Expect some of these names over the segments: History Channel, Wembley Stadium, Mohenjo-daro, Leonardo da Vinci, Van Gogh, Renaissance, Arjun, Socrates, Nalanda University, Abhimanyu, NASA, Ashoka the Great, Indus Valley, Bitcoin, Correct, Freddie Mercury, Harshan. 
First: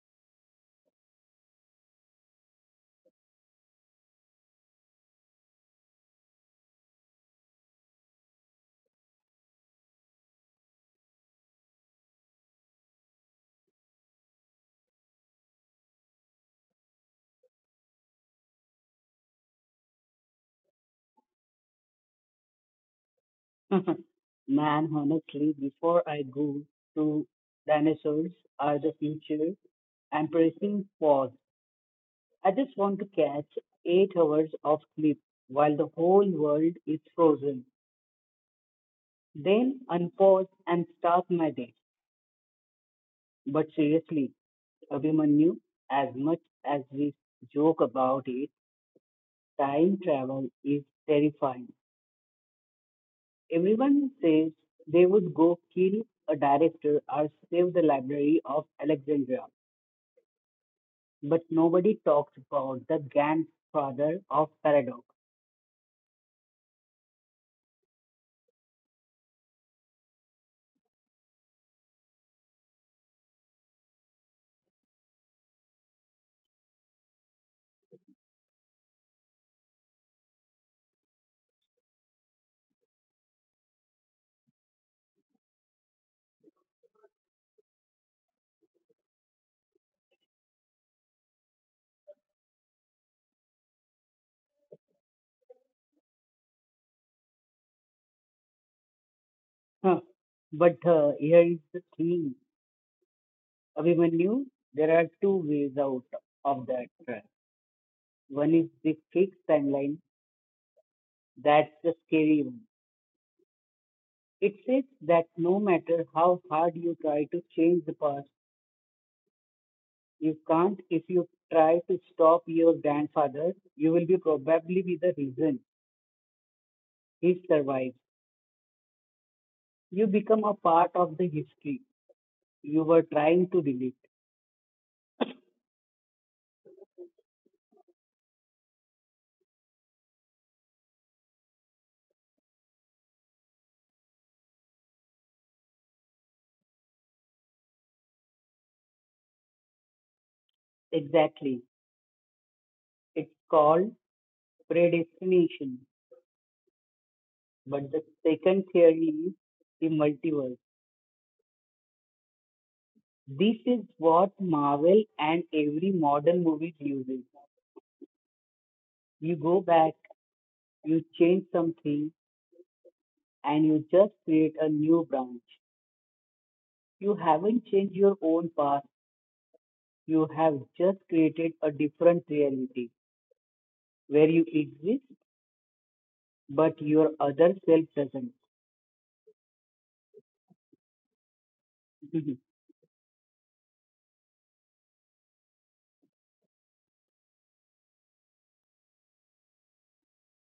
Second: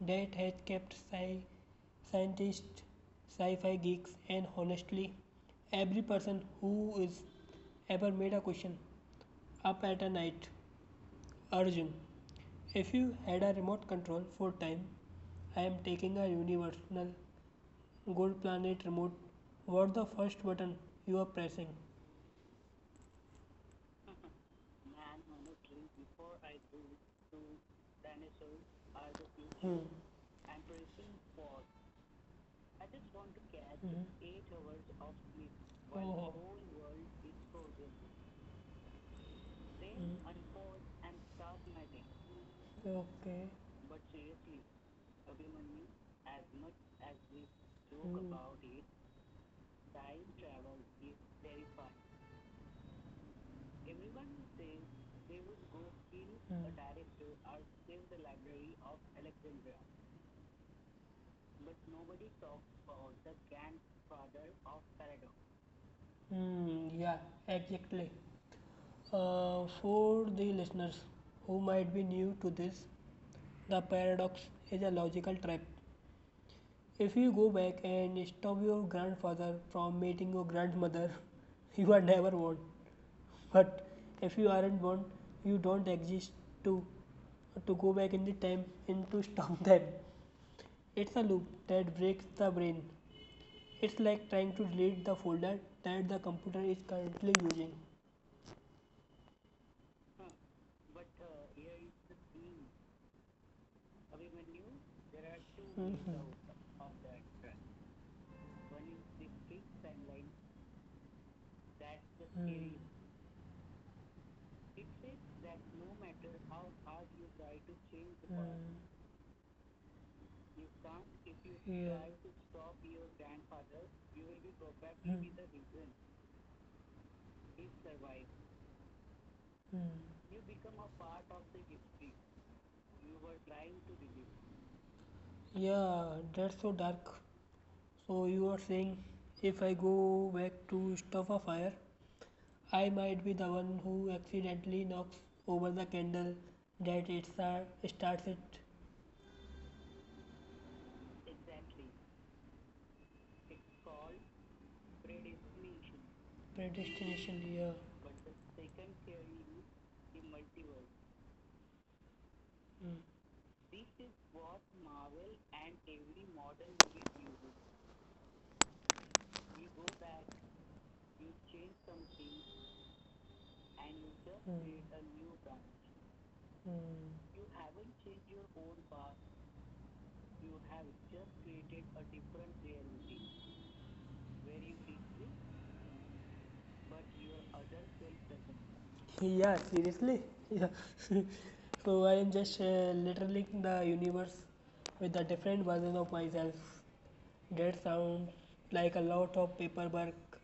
that has kept scientists, sci-fi geeks and honestly every person who is ever made a question up at a night. Arjun, if you had a remote control for time, I am taking a universal gold planet remote. What the first button you are pressing? Man, honestly, before I go to dinosaurs are the future, Hmm. Mhm. I'm pressing pause. I just want to catch 8 hours of sleep while the Oh, the whole whole world is world is frozen. frozen. Then unpause and start my day. Okay. But seriously, Abhimanyu, as much as we joke about it, time travel is terrifying. Everyone says they would go kill a director or save the library of Hmm. Alexandria, but nobody talks about the grandfather of paradox. Hmm, yeah, exactly. For the listeners who might be new to this, the paradox is a logical trap. If you go back and stop your grandfather from meeting your grandmother, you are never born. But if you aren't born, you don't exist to to go back in the time and to stop them. It's a loop that breaks the brain. It's like trying to delete the folder that the computer is currently using. Huh. But here is the thing, Abhimanyu, there are two ways out Mhm. of that trap. One is the fixed timeline, that's the scary one. Mm. It says that no matter how hard you try to change the past, Mm. you can't. If you try to Yeah. stop your grandfather, you will be probably be the reason Mm. he survives. You Mm. become a part of the history you were trying to delete. Yeah, that's so dark. So you are saying if I go back to stuff a fire, I might be the one who accidentally knocks over the candle that it starts it. Exactly. It's called predestination. Predestination. Yeah. But the second theory is the multiverse. Mm. This is what Marvel and every modern movie uses. You go back, you change something, and you just create a new branch. You Hmm. haven't changed your own past, you have just created a different reality where you exist, but your other self doesn't. Yeah, seriously. Yeah. so I am just literally the universe with a different version of myself. That sounds like a lot of paperwork,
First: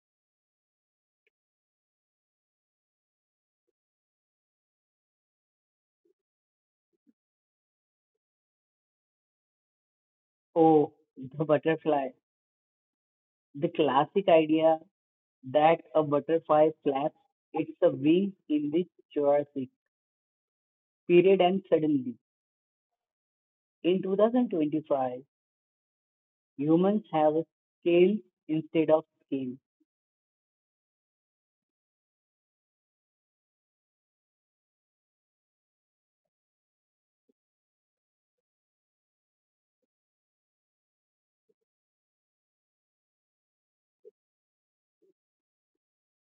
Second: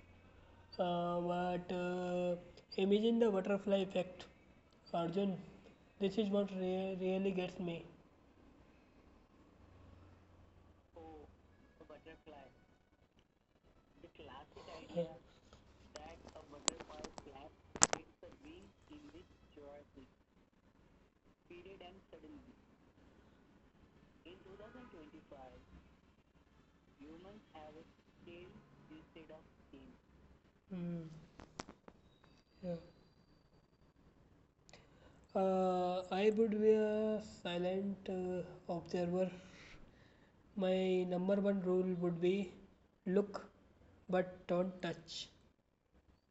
but imagine the butterfly effect, Arjun. This is what really gets me. Oh, the butterfly. The classic idea Yeah. that a butterfly flaps its wings in the Jurassic period and suddenly, in 2025, humans have a scale instead of skin. Mm. Yeah. I would be a silent observer. My number one rule would be look but don't touch,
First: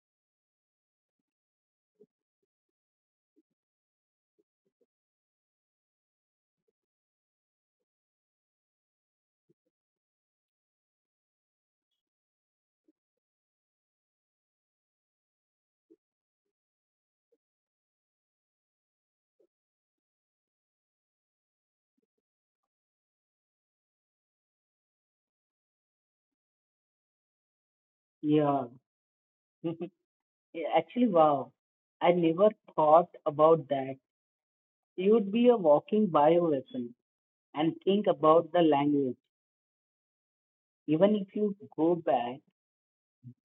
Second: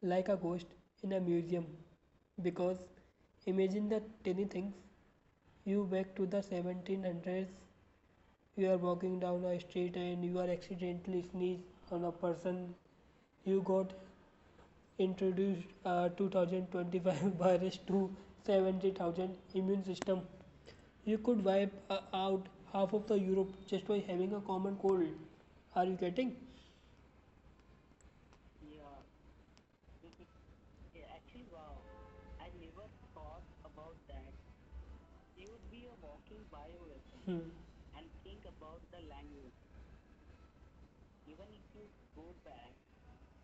like a ghost in a museum. Because imagine the tiny things you back to the 1700s, you are walking down a street and you are accidentally sneeze on a person. You got introduced 2025 virus to 70,000 immune system. You could wipe out half of the Europe just by having a common cold. Are you getting? Yeah. Yeah, actually, wow. I never thought about that. You would be a walking bioweapon, Hmm. and think about the language. Even if you go back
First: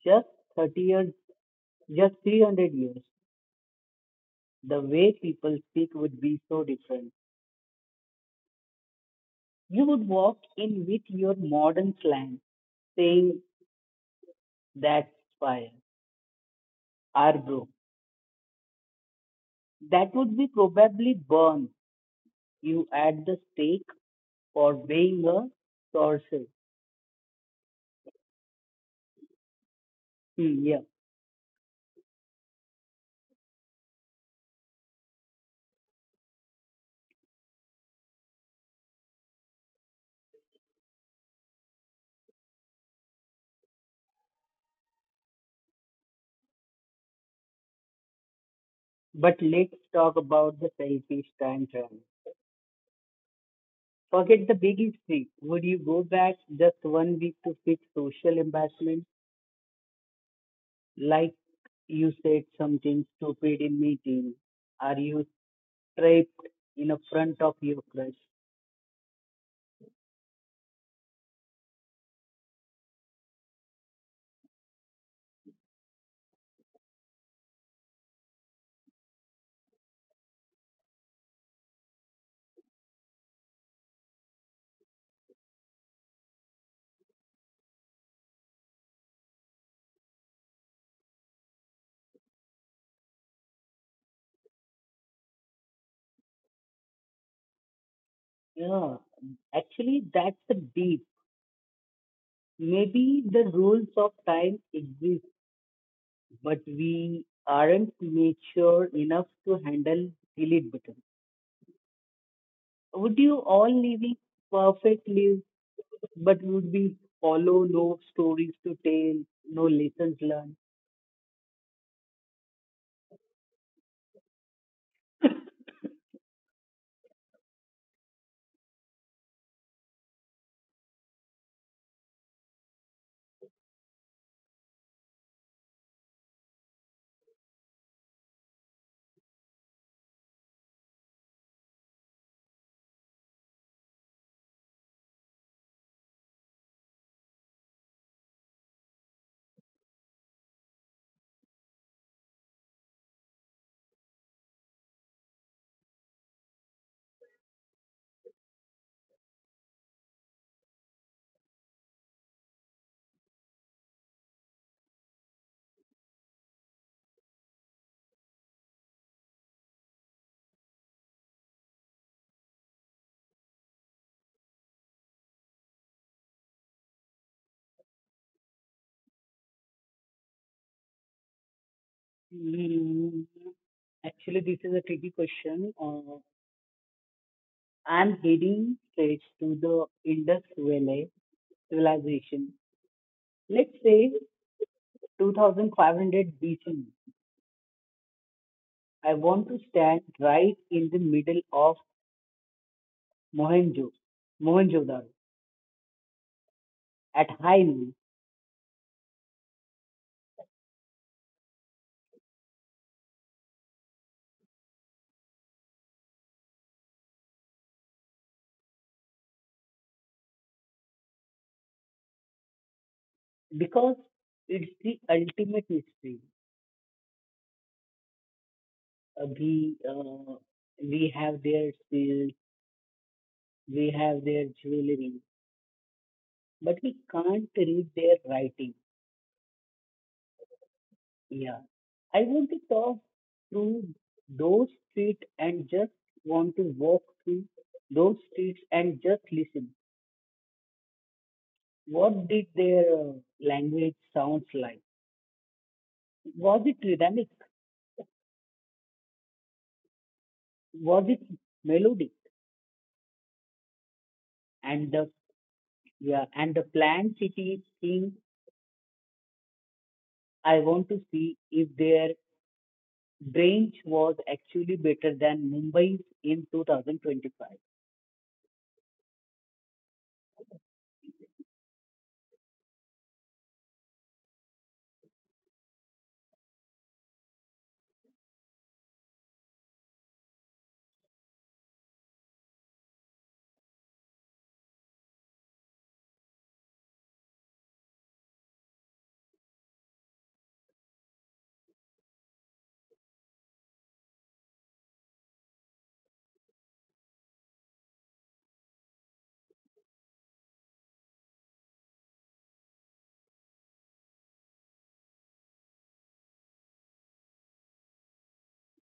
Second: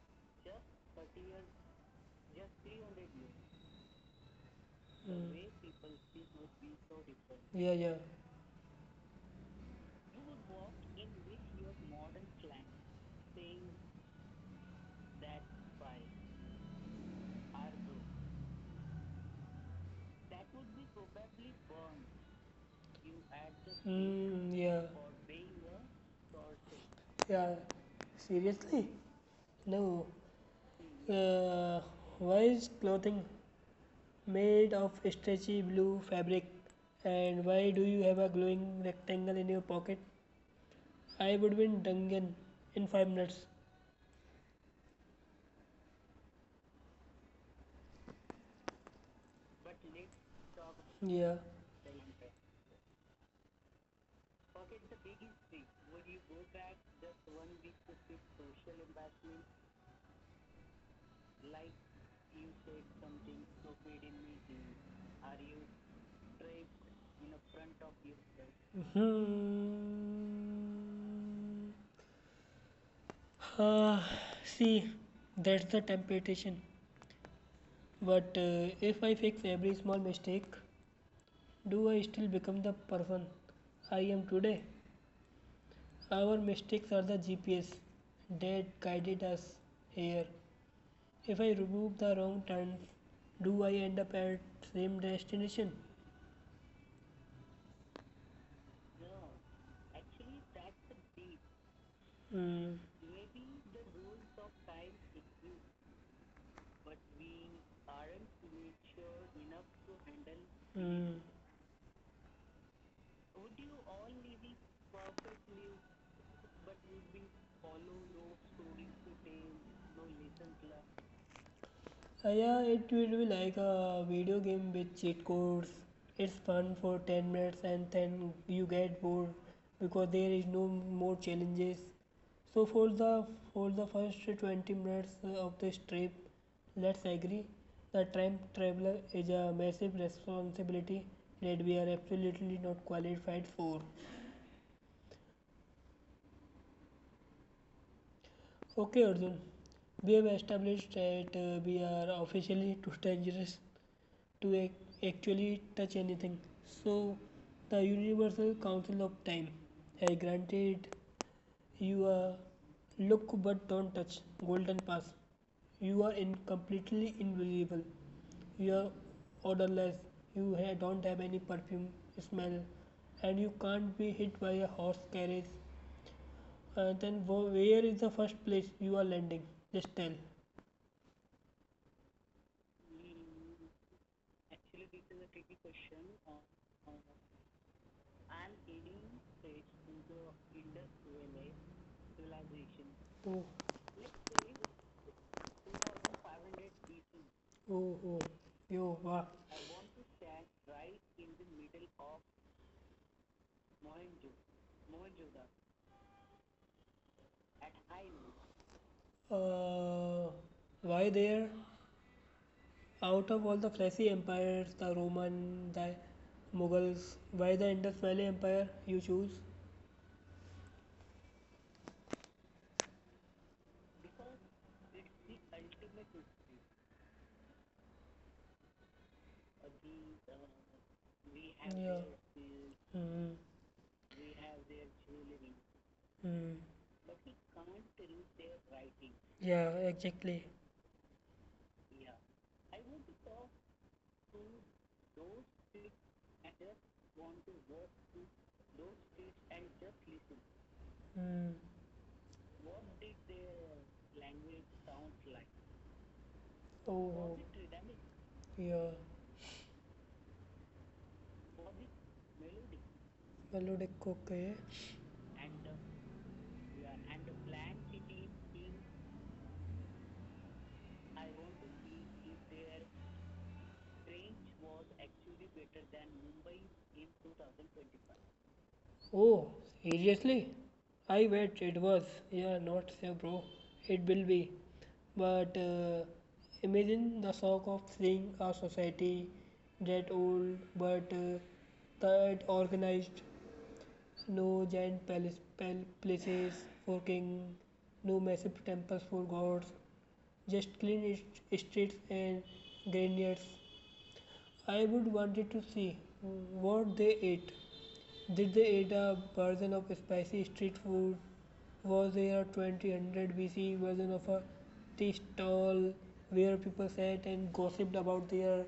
just 30 years, just 300 years, the way people Hmm. speak would be so different. Yeah, yeah. You would walk in with your modern slang, saying, "That's fire, our bro." That would be probably burn you at the stake Hmm. for Yeah. weighing a sorcerer. Yeah. Seriously? No. Hmm, yeah. Uh, why is clothing made of stretchy blue fabric? And why do you have a glowing rectangle in your pocket? I would win Dungan in 5 minutes. But let's talk about the selfish Yeah. time travel. Forget the big history. Would you go back just one week to fix social embarrassment? Like you said something stupid in meeting. Are you trapped in a front of your crush? Hmm. Uh, see, that's the temptation. But if I fix every small mistake, do I still become the person I am today? Our mistakes are the GPS that guided us here. If I remove the wrong turns, do I end up at same destination? Yeah, actually, that's the beat. Mm, Maybe the rules of time exist, but we aren't mature enough to handle delete button. mm. Would you all living perfect lives, but would we follow no stories to tell, no lessons learned? Yeah, it will be like a video game with cheat codes. It's fun for 10 minutes and then you get bored because there is no more challenges. So for the first 20 minutes of this trip, let's agree that time traveler is a massive responsibility that we are absolutely not qualified for. Okay, Arjun, we have established that we are officially too dangerous to actually touch anything. So, the Universal Council of Time has granted you a look but don't touch golden pass. You are in completely invisible. You are odorless. You don't have any perfume smell, and you can't be hit by a horse carriage. Then where is the first place you are landing? Just tell. Hmm, actually, this is a tricky question. I'm heading straight to the Indus Valley civilization. Let's Oh, say 2500 BC. oh, oh, I yo, want wow. to stand right in the middle of Mohenjo, Mohenjo-daro at high noon Uh, why there? Out of all the flashy empires, the Roman, the Mughals, why the Indus Valley Empire you choose? because it's the ultimate mystery. Uh, we uh, we have their Yeah. seals, Mm, we have their jewelry, mm, but we can't read their writing. yeah, exactly. Yeah, I want to talk through those streets and just want to walk through those streets and just listen. Mm. What did their language sounds like? Was it Oh, rhythmic? wow. Yeah. Was it melodic? Melodic, okay. And the yeah, and the planned city thing, I want to see if their branch was actually better than Mumbai's in 2025. Oh, seriously? I bet it was. Yeah, not so, bro. It will be. But imagine the shock of seeing a society that old but that organized. No giant palace, places for king, no massive temples for gods, just clean streets and granaries. I would wanted to see what they ate. Did they eat a version of spicy street food? Was there a 2000 BC version of a tea stall where people sat and gossiped about their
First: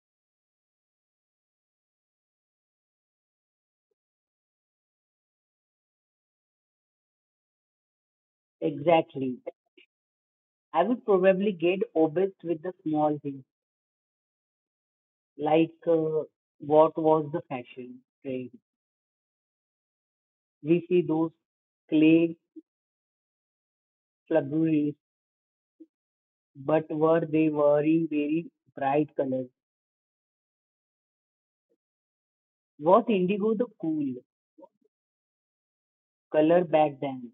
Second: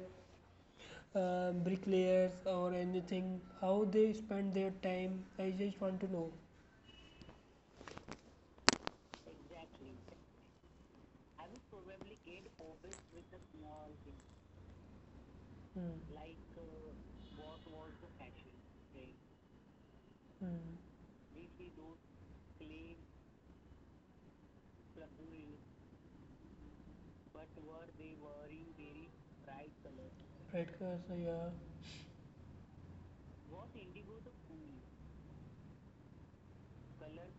bricklayers or anything? How they spent their time? I just want to know. Exactly. I would probably get obsessed with the small things, like Hmm. What was the fashion trend. Hmm. We see those clay flaburies, but were they wearing very bright colors? Red cursor, yeah. Was indigo the cool color back then?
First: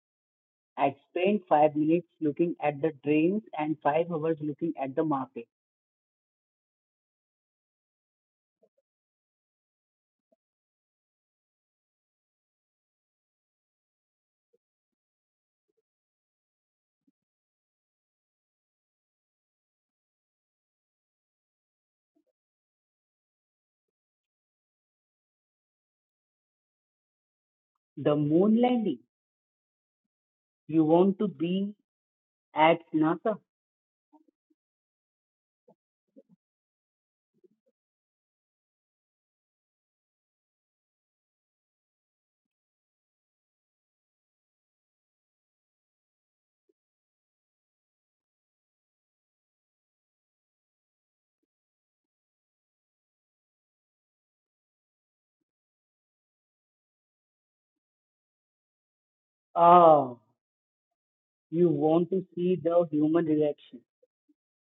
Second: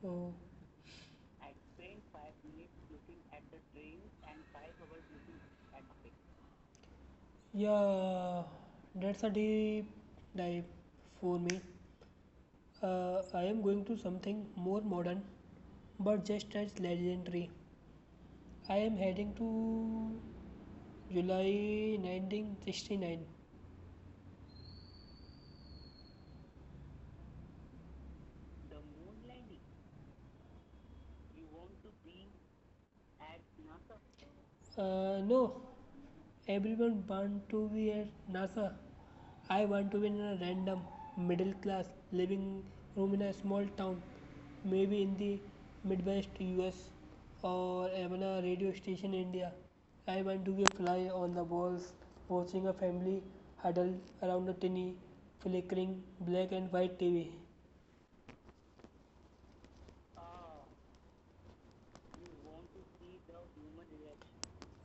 So, I spent 5 minutes looking at the trains and 5 hours looking at the market. yeah, that's a deep dive for me. I am going to something more modern but just as legendary. I am heading to July 1969. The moon landing. You want to be at NASA? No, everyone wants to be at NASA. I want to be in a random middle class living room in a small town, maybe in the Midwest US or even a radio station in India. I want to be a fly on the walls, watching a family huddled around a tiny flickering black and white TV. Ah, you want to see the human reaction.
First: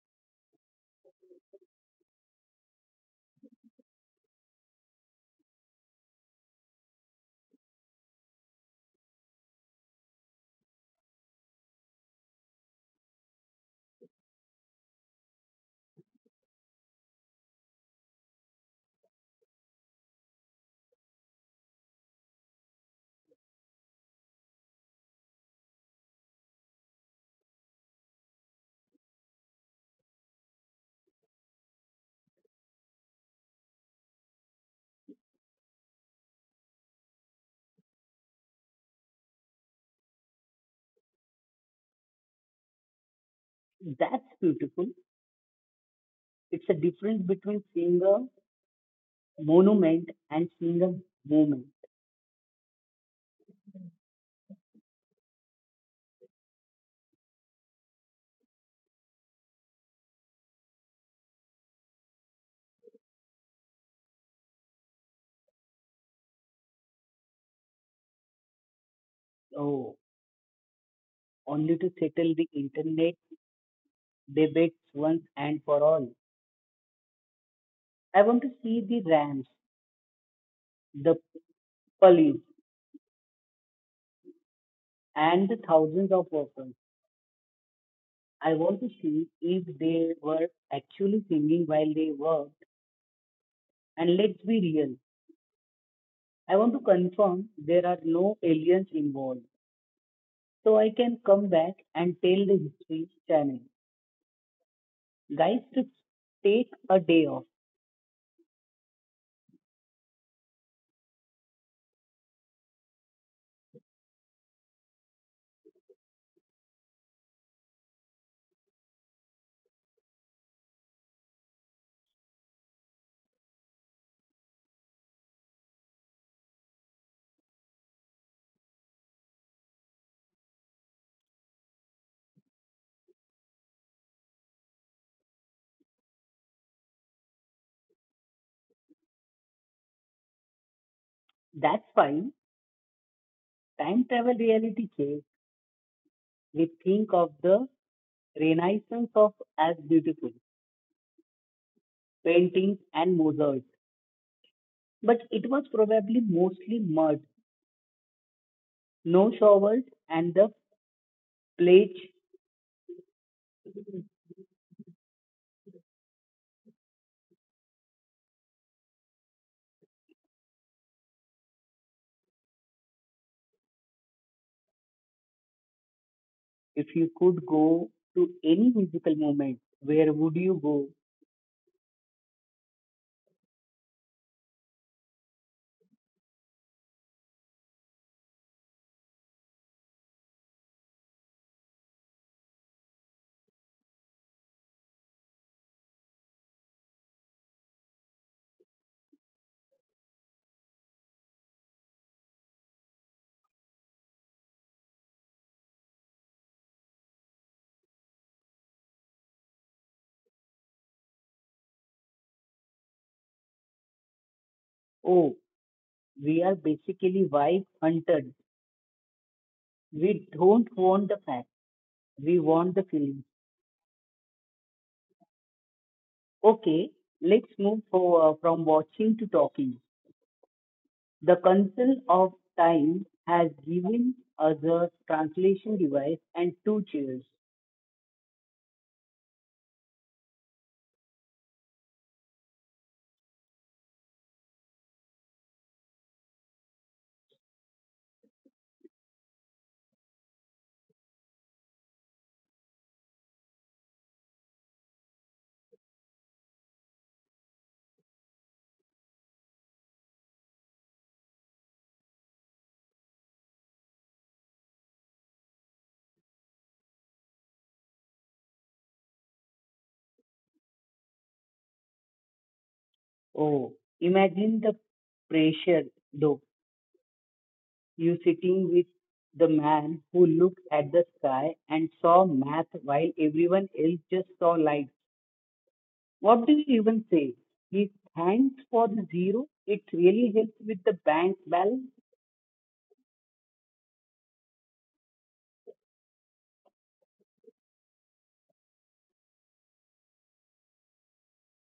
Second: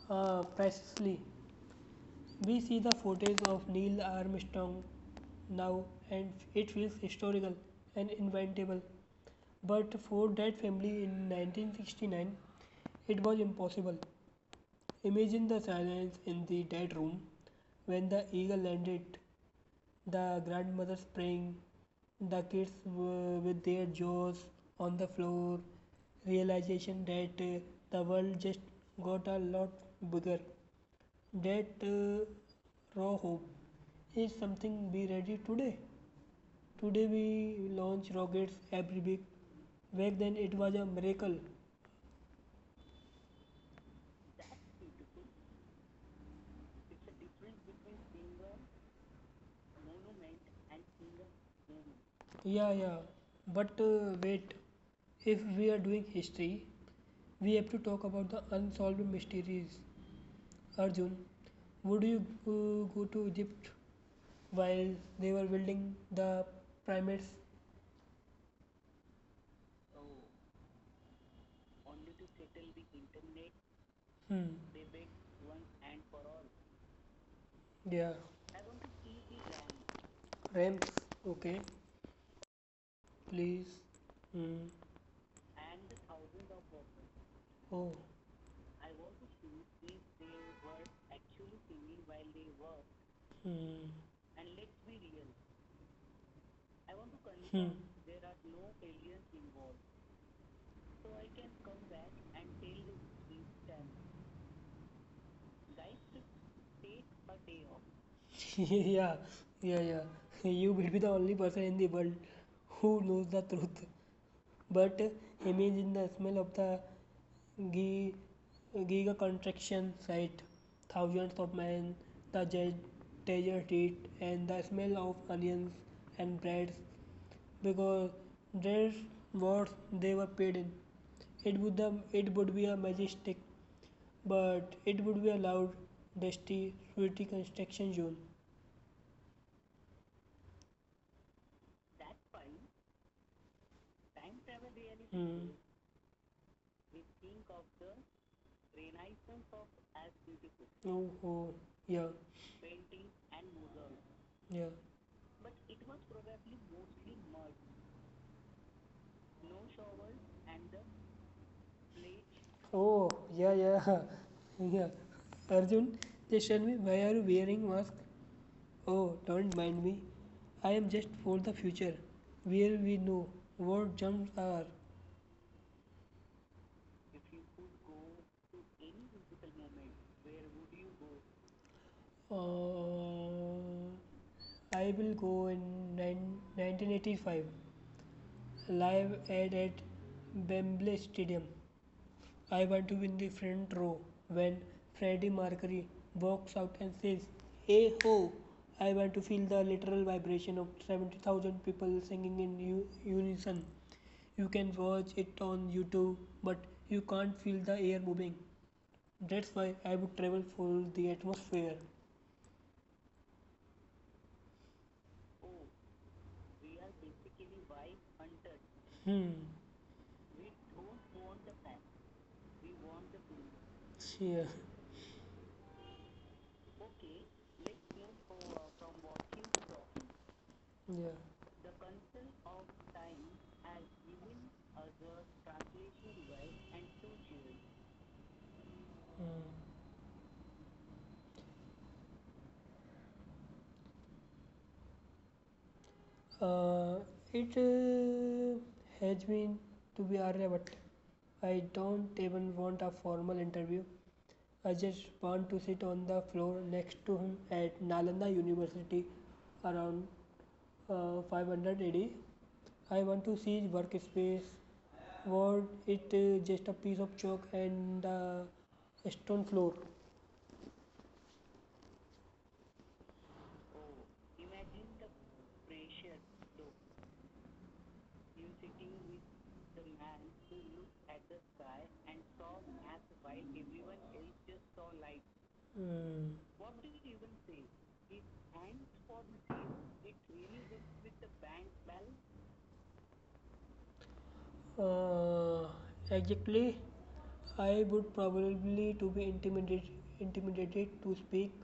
Ah, precisely. We see the footage of Neil Armstrong now and it feels historical and inventable. But for that family in 1969, it was impossible. Imagine the silence in the dead room when the eagle landed, the grandmother praying, the kids with their jaws on the floor, realization that the world just got a lot bigger, that raw hope is something. Be ready today. Today we launch rockets every week. Back then it was a miracle. That's beautiful. It's a difference between seeing a monument and seeing a moment. Yeah, yeah. But wait, if we are doing history, we have to talk about the unsolved mysteries. Arjun, would you go to Egypt while they were building the pyramids? Oh, only to settle the internet Hmm. debates once and for all. Yeah, I want to see the Rams, ramps. the Okay, police, please. Mm. and the thousands of workers. Oh. I want to see if they were actually singing while they worked. Mm. And let's be real, I want to confirm there are no aliens involved, so I can come back and tell the History Channel guys to take a day off. Yeah, yeah, yeah, you will be the only person in the world who knows the truth, but imagine the smell of the gi- giga contraction site, thousands of men, the desert heat and the smell of onions and breads, because that's what they were paid in. It would the, it would be a majestic, but it would be allowed. Dusty, sweaty construction zone. That's fine. Time travel reality check. Mm. We think of the Renaissance of as beautiful Oh, oh, yeah, paintings and mosaics. yeah. But it was probably mostly mud, no showers, and the plague. Oh, yeah, yeah, yeah. Arjun, just tell me why are you wearing mask? Oh, don't mind me. I am just for the future, where we know what jumps are. If you could go to any musical moment, where would you go? Uh, I will go in 1985, live at Wembley Stadium. I want to be in the front row when Freddie Mercury walks out and says, "Hey ho!" I want to feel the literal vibration of 70,000 people singing in unison. You can watch it on YouTube, but you can't feel the air moving. That's why I would travel for the atmosphere. Oh, we are basically vibe hunters. Hmm. We don't want the facts. We want the feeling. Yeah. Okay, let's move from watching to talking. Yeah. The council of time has given us a translation device and two chairs. Hmm. Uh, it has been to be Arya, but I don't even want a formal interview. I just want to sit on the floor next to him at Nalanda University around 500 AD. I want to see his workspace, what it just a piece of chalk and a stone floor. Oh, imagine the pressure though, you sitting with the man who looked at the sky and saw math while everyone else just saw lights. Mm. What do you even say? He thanks for the zero. It really helps with the bank balance. Uh, exactly. I would probably to be intimidated to speak,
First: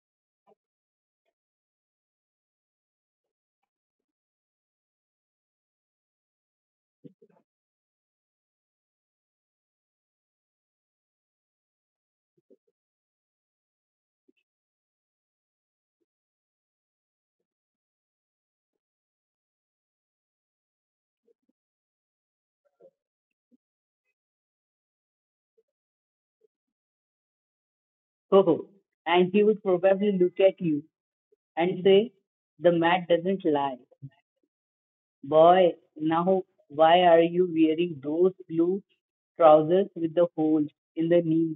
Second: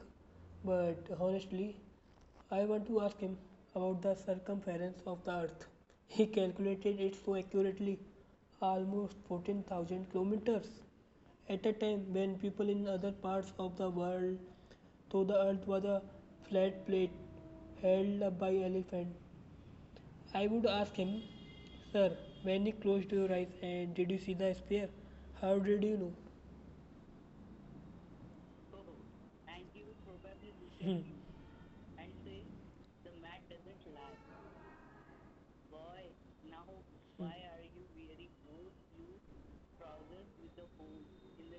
but honestly, I want to ask him about the circumference of the earth. He calculated it so accurately, almost 14,000 kilometers. At a time when people in other parts of the world thought the earth was a flat plate held up by elephants. I would ask him, "Sir, when you closed your eyes and did you see the sphere? How did you know?" Ho ho. And he would probably look at you and say, "The math doesn't lie. Boy, now why are you wearing those blue trousers with the holes in the knee?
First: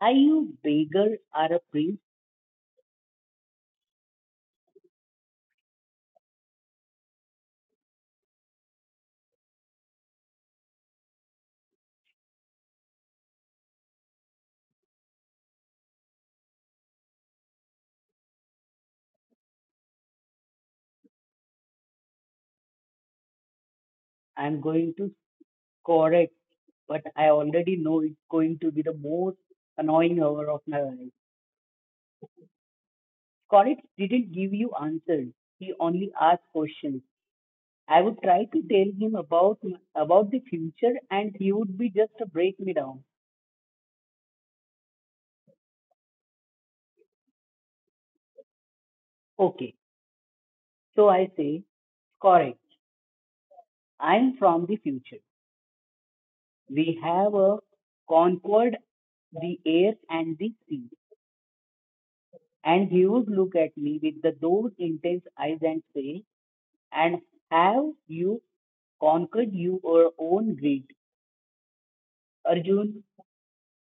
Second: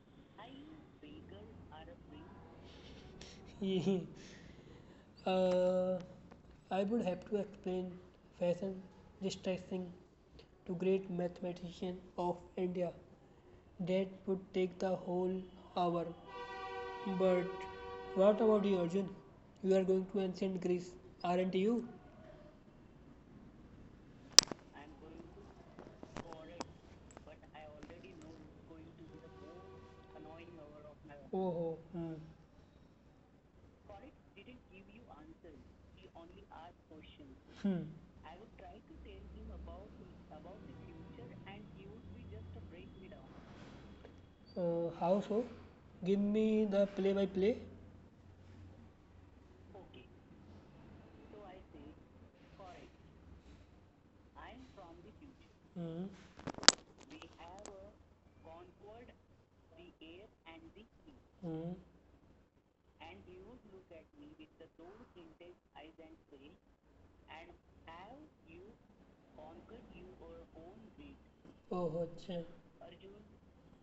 Are you beggar or a priest?" Oh, and you would probably I would have to explain fashion distressing to great mathematician of India. That would take the whole hour. But what about you, Arjun? You are going to ancient Greece, aren't you? I'm I'm going to going to Correct. foreign, But I but already I. know it's going to be the most annoying hour of my life. Oh, hmm. Correct didn't give you answers. He only asked questions. Hmm. I would try to tell him about the future and he would be just to break me down. How so? Give me the play by play. Okay. So I say, "Correct, I'm from the future. Hmm. We have a conquered the air and the sea." Hmm. And he would look at me with the, those intense eyes and say, "And have you conquered your own greed? Oh, अच्छा. Arjun,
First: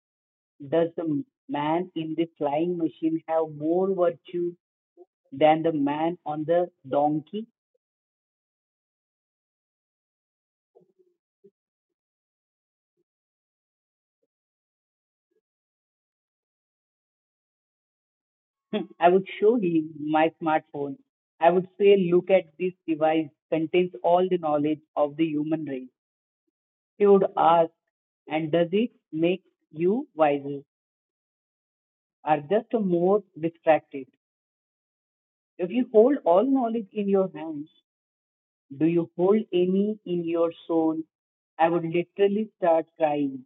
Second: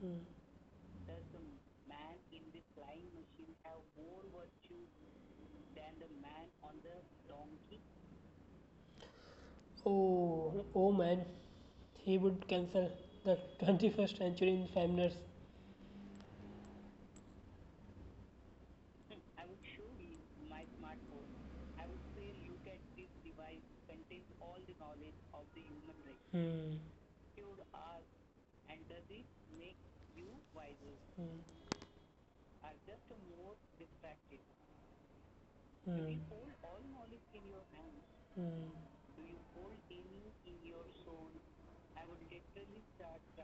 Hmm. does the man in the flying machine have more virtue than the man on the donkey?" Oh, oh man. He would cancel the 21st century in 5 minutes. I would show him my smartphone. I would say, "Look at this device, contains all the knowledge of the human race." Hmm. He would ask, "And does it make you wiser Hmm. or just more distracted? If you hold Hmm. all knowledge in your hands, Hand. do you hold any in your soul?" I would literally start crying.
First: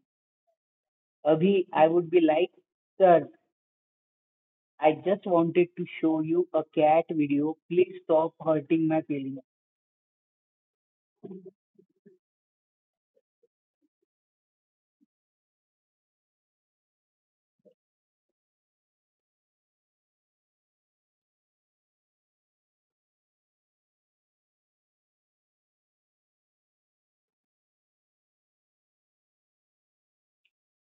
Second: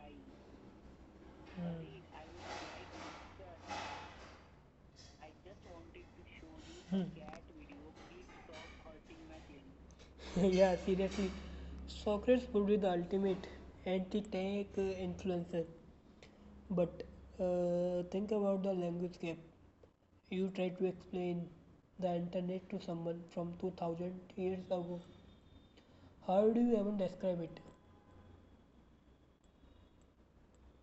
Abhi, I would be like, "Sir, I just wanted to show you a cat video. Please stop hurting my feelings." Hmm. Yeah, seriously. Socrates would be the ultimate anti-tank influencer. But think about the language gap. You try to explain the internet to someone from 2000 years ago. How do you even describe it?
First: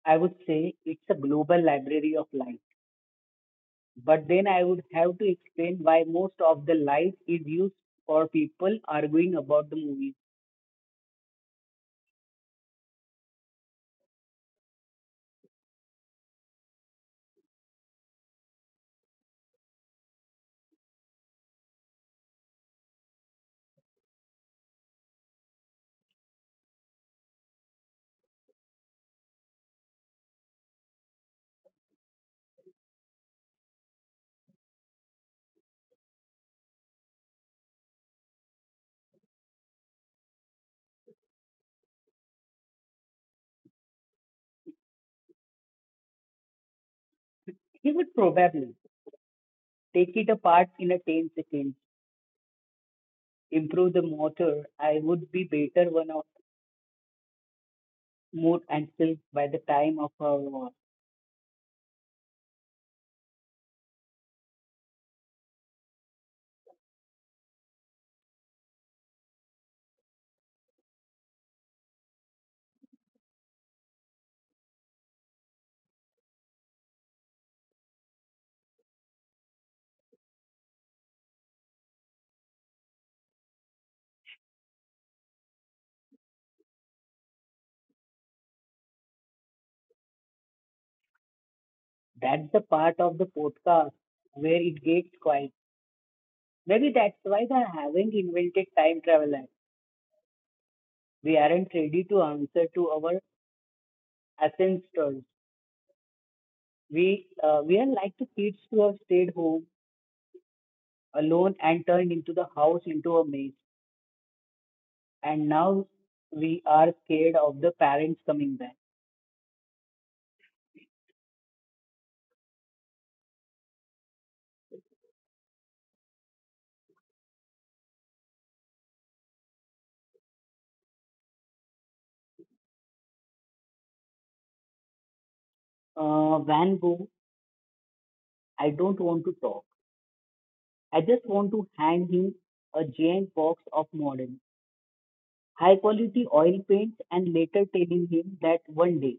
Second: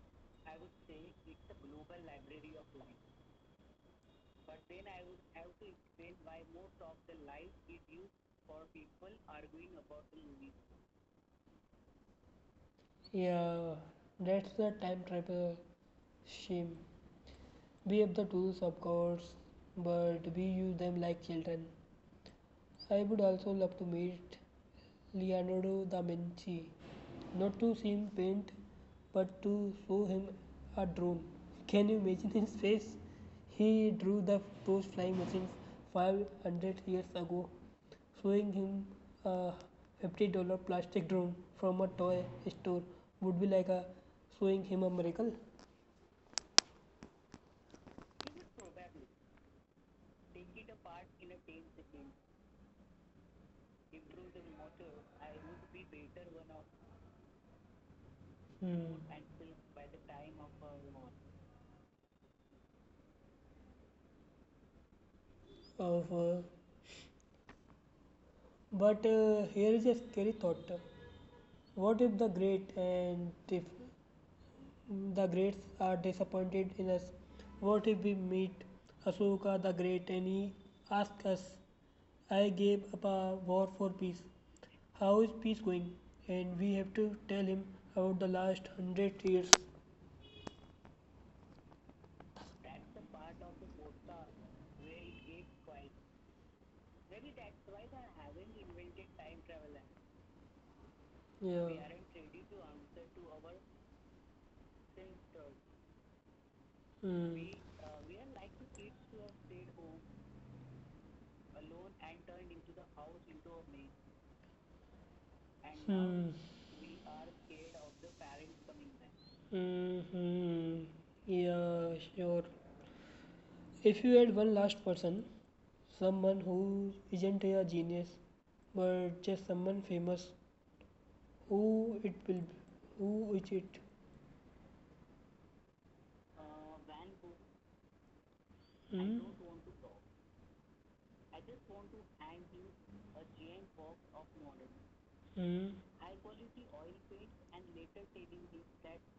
I would say it's a global library of life. But then I would have to explain why most of the life is used for people arguing about the movie. Yeah, that's the time travel shame. We have the tools, of course, but we use them like children. I would also love to meet Leonardo da Vinci, not to see him paint, but to show him a drone. Can you imagine his face? He drew the first flying machines 500 years ago. Showing him a $50 plastic drone from a toy store would be like a showing him a miracle. He would probably take it apart in a 10 seconds, improve the motor. I would be better one more and Hmm. silk by the By time the of time our. of, but here is a scary thought. What if the great and if The Greats are disappointed in us. What if we meet Ashoka the Great and he asks us, "I gave up a war for peace. How is peace going?" And we have to tell him about the last 100 years. That's the part of the podcast where it gets quiet. Maybe that's why they haven't invented time travelers. We Yeah. aren't ready to answer to our ancestors. We Hmm. Are like the kids who have stayed home alone and turned into the house into a maze. And now Hmm. we are scared of the parents coming back. Mm-hmm. Yeah, sure. If you had one last person, someone who isn't a genius, but just someone famous, who it will be? Who is it? Van Gogh, I don't Hmm? want to talk. I just want to hand him a giant box of models, Hmm. high quality oil paints, and later telling him that one day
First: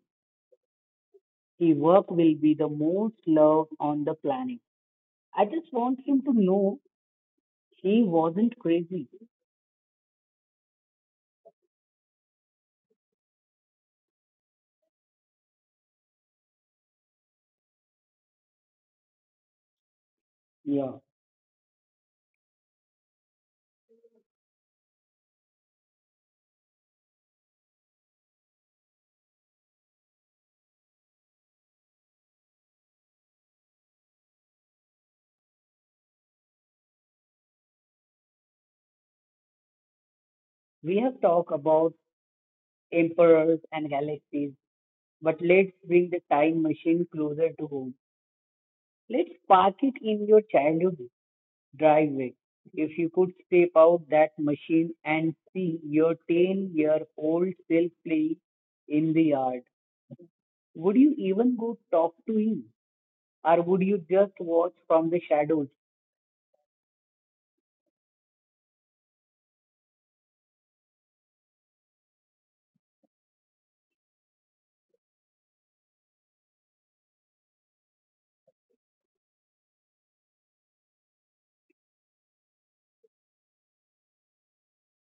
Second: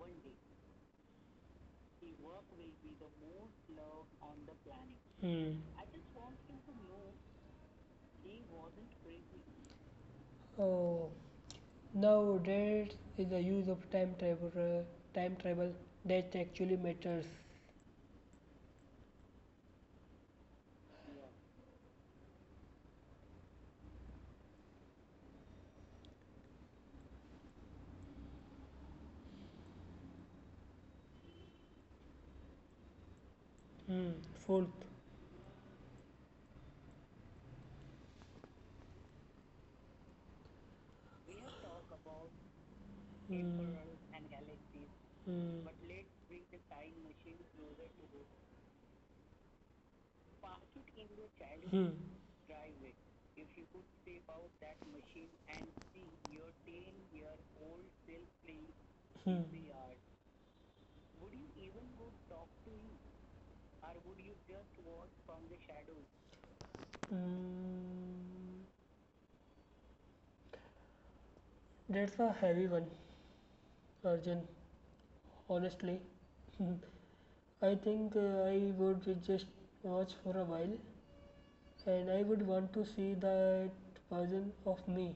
his work will be the most loved on the planet. I Hmm. just want him to know he wasn't crazy. Oh, now there is the use of time travel. Time travel that actually matters. Yeah, Hmm. Fourth. we have talked about emperors Hmm. and And galaxies, galaxies. but Hmm. let's But bring let's the bring the time time machine machine closer to closer home. to you. Let's park it in your Past it in childhood your childhood. Hmm. driveway. If you could step out that machine and see your 10-year-old self playing in the yard, would you even go talk to him? Or would you just watch from the shadows? Mm, that's a heavy one, Arjun. Honestly, I think I would just watch for a while and I would want to see that version of me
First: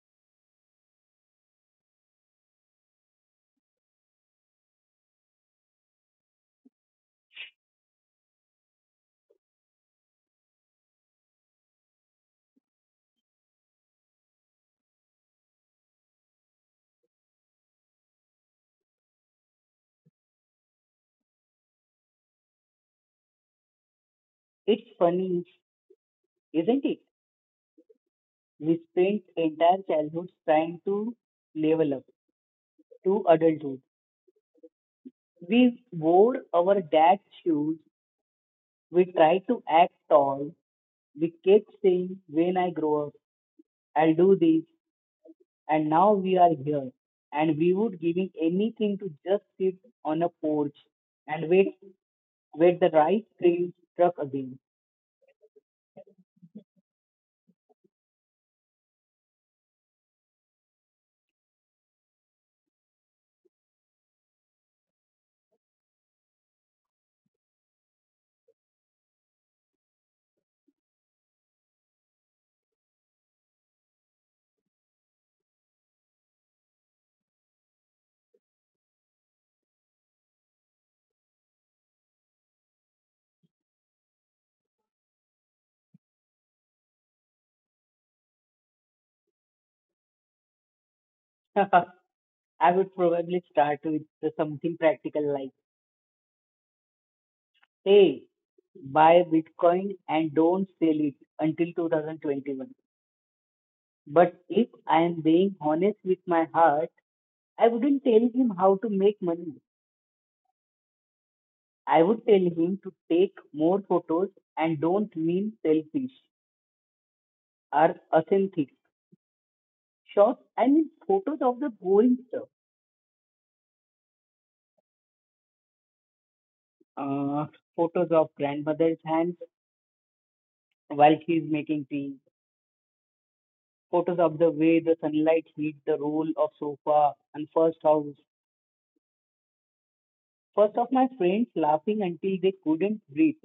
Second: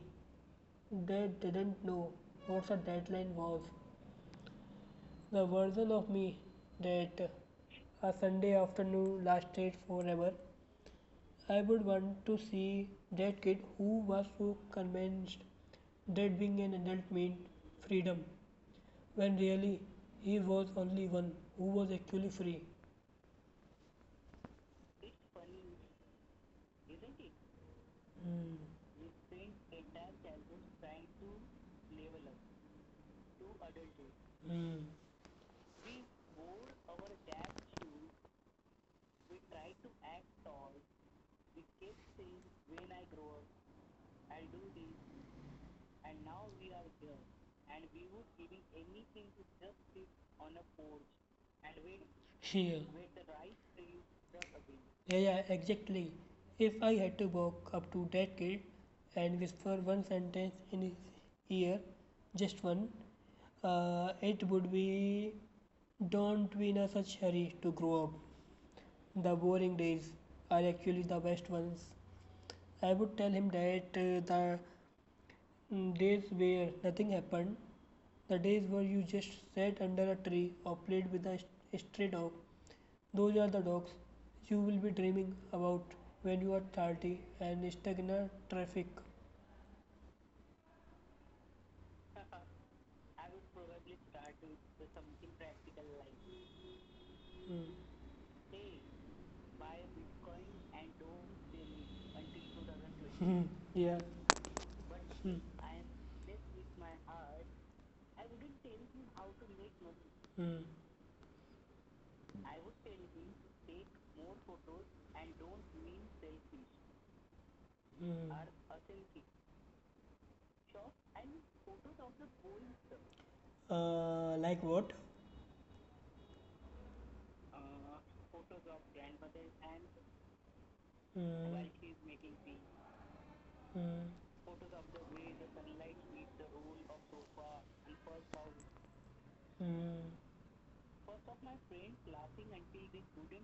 that didn't know what the deadline was. The version of me that a Sunday afternoon lasted forever. I would want to see that kid who was so convinced that being an adult meant freedom when really he was only one who was actually free. It's funny, isn't it? Mm. We spent entire childhoods trying to level up to adulthood. Mm. We wore our dad's shoes. We tried to act tall. We kept saying, "When I grow up, I'll do this." And now we are here. And we would giving anything to just sit on a porch and wait, Sheer. the right train truck again. Yeah, yeah, exactly. If I had to walk up to that kid and whisper one sentence in his ear, just one, it would be don't be in a such hurry to grow up. The boring days are actually the best ones. I would tell him that days where nothing happened. The days where you just sat under a tree or played with a stray dog, those are the dogs you will be dreaming about when you are 30 and stuck in a traffic. I would probably start with the something practical like, Hmm. "Hey, buy Bitcoin and don't sell it until 2021." Hmm. Yeah. But if I am Hmm. being honest with my heart, I wouldn't tell him how to make money. Hmm. I would tell him to take more photos, and don't mean selfish or Hmm. authentic shots. I mean photos of the boring stuff. Like what? Uh, photos of grandmother's hands while she's Hmm. making tea, Hmm. photos of the way the sunlight hit the roll of sofa and first house. Hmm. First of my friends laughing until they couldn't breathe,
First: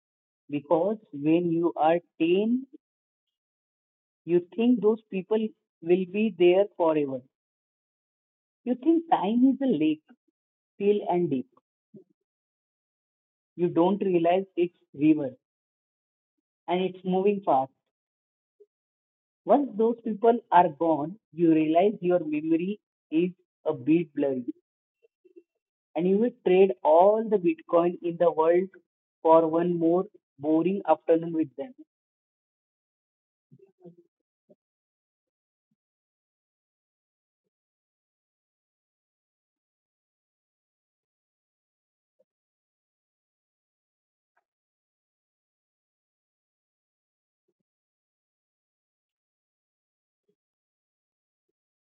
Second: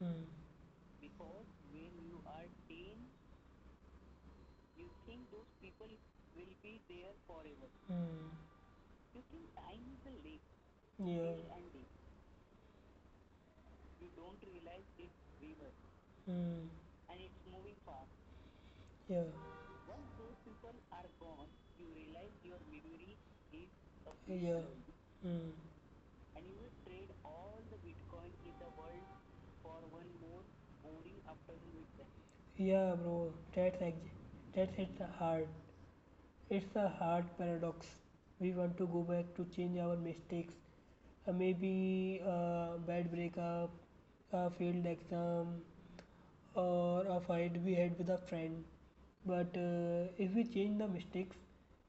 Hmm. because when you are 10, you think those people will be there forever. Mm. You think time is a lake, still and Yeah. deep. You don't realize it's river Mm. and it's moving fast. Yeah. Once those people are gone, you realize your memory is a bit blurry, Yeah. Mm. and he would trade all the Bitcoin in the world for one more boring afternoon with them. Yeah, bro. That's ex- that's it's a hard. It's a hard paradox. We want to go back to change our mistakes. Maybe a bad breakup, a failed exam, or a fight we had with a friend. But if we change the mistakes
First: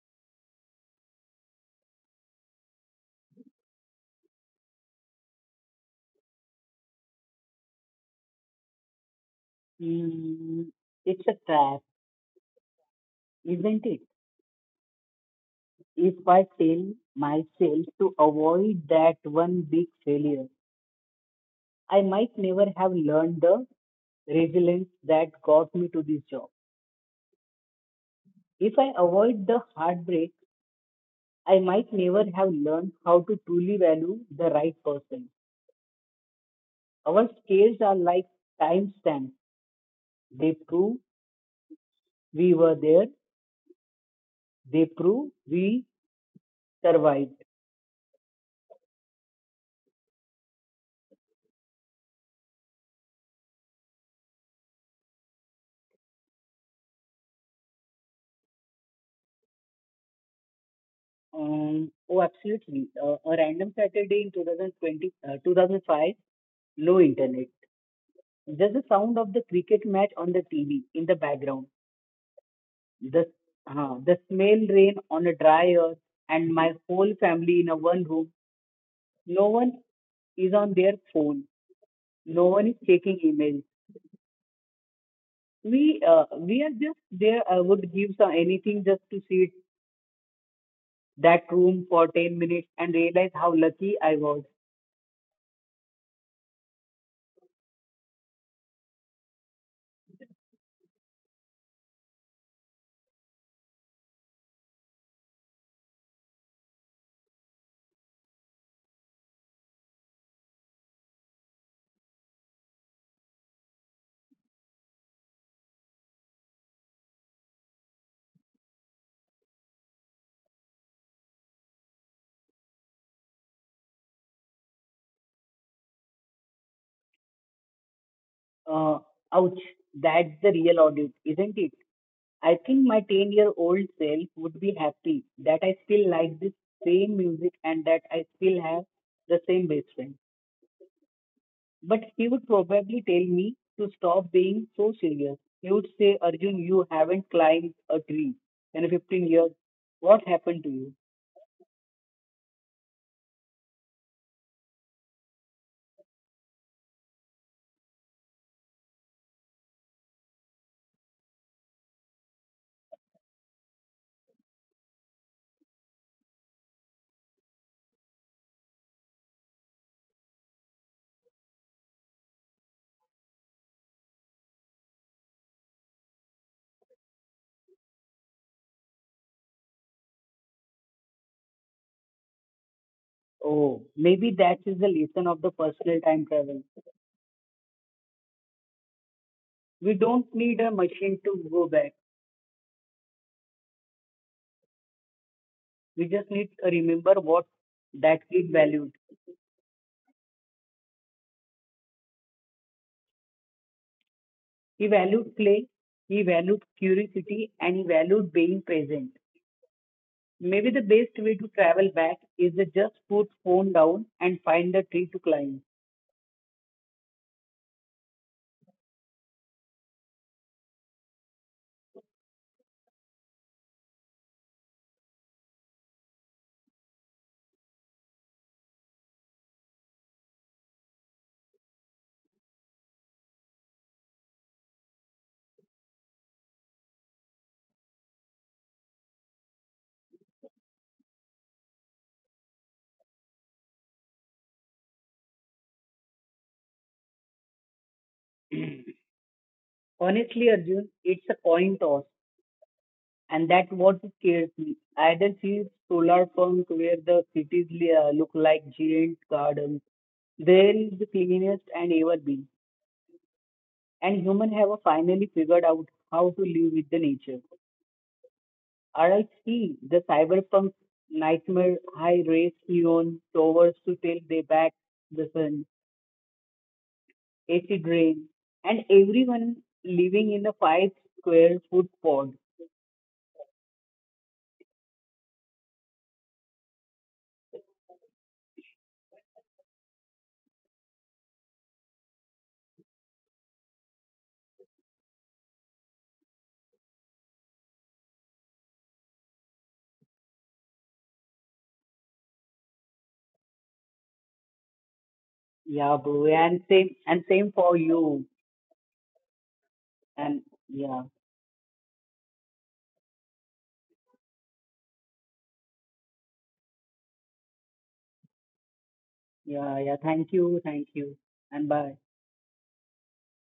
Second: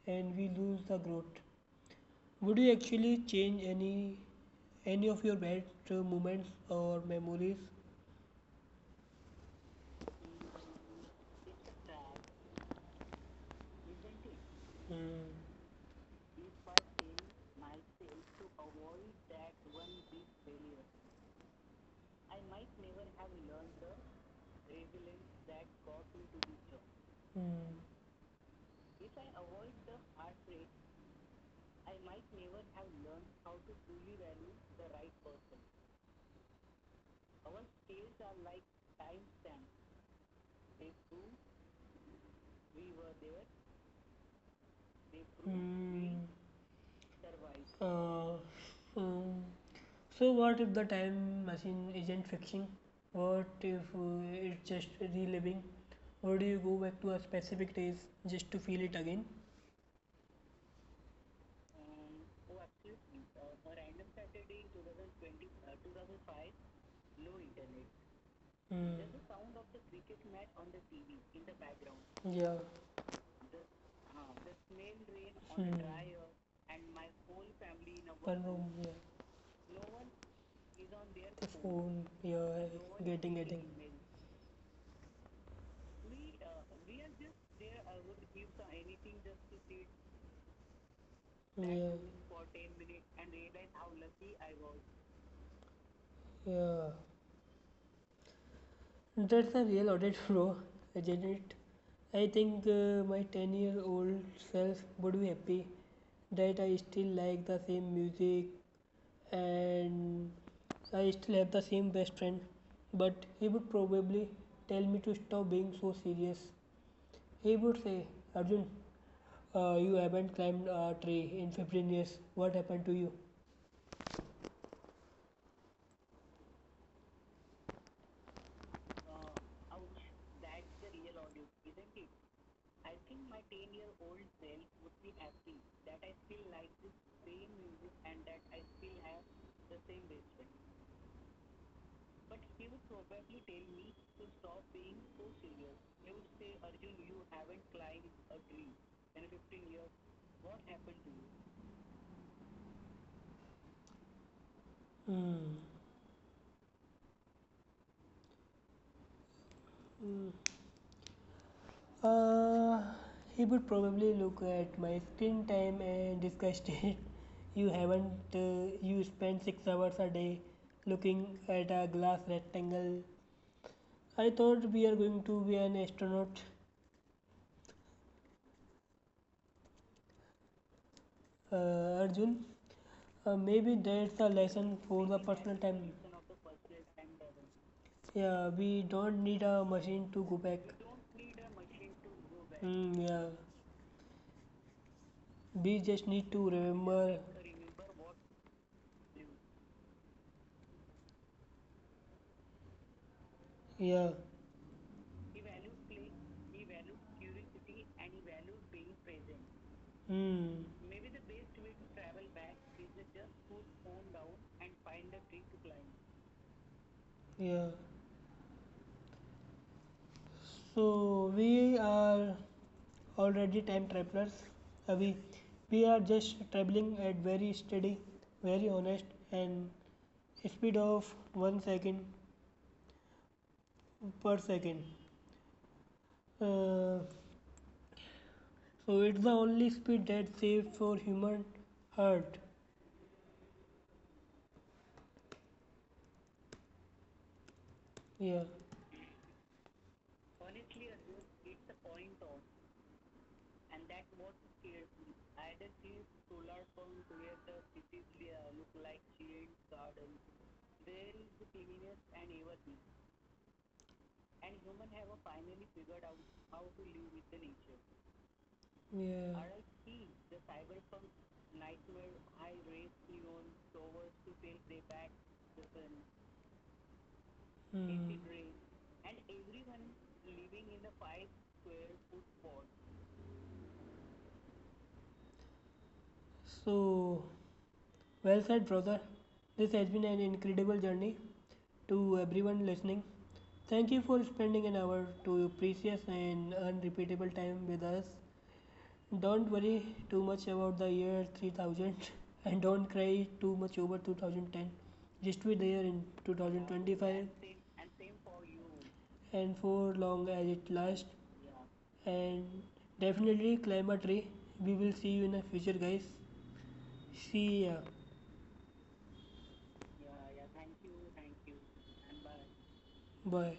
and we lose the growth, would you actually change any of your bad moments or memories? Mm, it's a trap, isn't it? Mm, If I tell myself to avoid that one big failure, I might never have learned the resilience that got me to this job. mm, If I avoid the heartbreak, I might never have learned how to truly value the right person. Our scales are like timestamps. They prove we were there They prove we mm, survived. uh, mm. So what if the time machine isn't fixing? What if it's just reliving? Would you go back to a specific days just to feel it again? Oh, absolutely. A random Saturday in 2020, 2005, no internet. Just the sound Mm. of the cricket match on the TV in the background. Yeah. The, the smell rain on a dry Hmm. earth and my whole family in a one room. One room. Yeah. No one is on their The phone. phone. Yeah. No one No. is checking Getting, emails. getting. We are just there. I would give some anything just to sit that room Yeah. for 10 minutes and realize how lucky I was. Yeah. That's a real audit, bro. I did it. I think my 10-year-old self would be happy that I still like the same music and I still have the same best friend. But he would probably tell me to stop being so serious. He would say, "Arjun, you haven't climbed a tree in 15 years. What happened to you?" Uh, ouch, that's the real audit, isn't it? I think my 10-year-old self would be happy that I still like this same music and that I still have the same best friend. But he would probably tell me to stop being so serious. He would say, "Arjun, you haven't climbed a tree in 15 years. What happened to you?" Uh, he would probably look at my screen time and discuss it. "You haven't, you spend 6 hours a day looking at a glass rectangle. I thought we are going to be an astronaut, Arjun." Maybe Oh, that's a maybe that is lesson the for the lesson of the personal time. personal time travel. Yeah, we don't need a We machine to don't go need back. a machine to go back. Mm, yeah, we We just just need to need to remember remember. what that kid valued. Yeah. He valued play, he valued curiosity, and he valued being present. Mm. Maybe the best way to travel back is to just put phone down and find a tree to climb. Yeah. So we are already time travelers. Uh, we we are just traveling at very steady, very honest and speed of 1 second per second. Uh, so it's the only speed that's safe for human heart. Yeah. Honestly, Arjun, it's a coin toss, and that's what scares me. I either see solar punk where the cities look like giant gardens, there is the cleanest and ever been, and humans have finally figured out how to live with the nature. Alright, Yeah. see the cyberpunk nightmare, high race neon towers to till they back the sun, acid rain, Disintegrate, and and everyone everyone living in a living in five a five square foot square foot pod. pod. So, well said, brother. This has been an incredible journey to everyone listening. Thank you for spending an hour to your precious and unrepeatable time with us. Don't worry too much about the year 3000 and don't cry too much over 2010. Just be there in Yeah, bro, and 2025 same for you. and for long as And it lasts. yeah, And definitely climb a tree. We will see you in the future, guys. See ya. yeah, yeah. Thank you, and bye. Bye.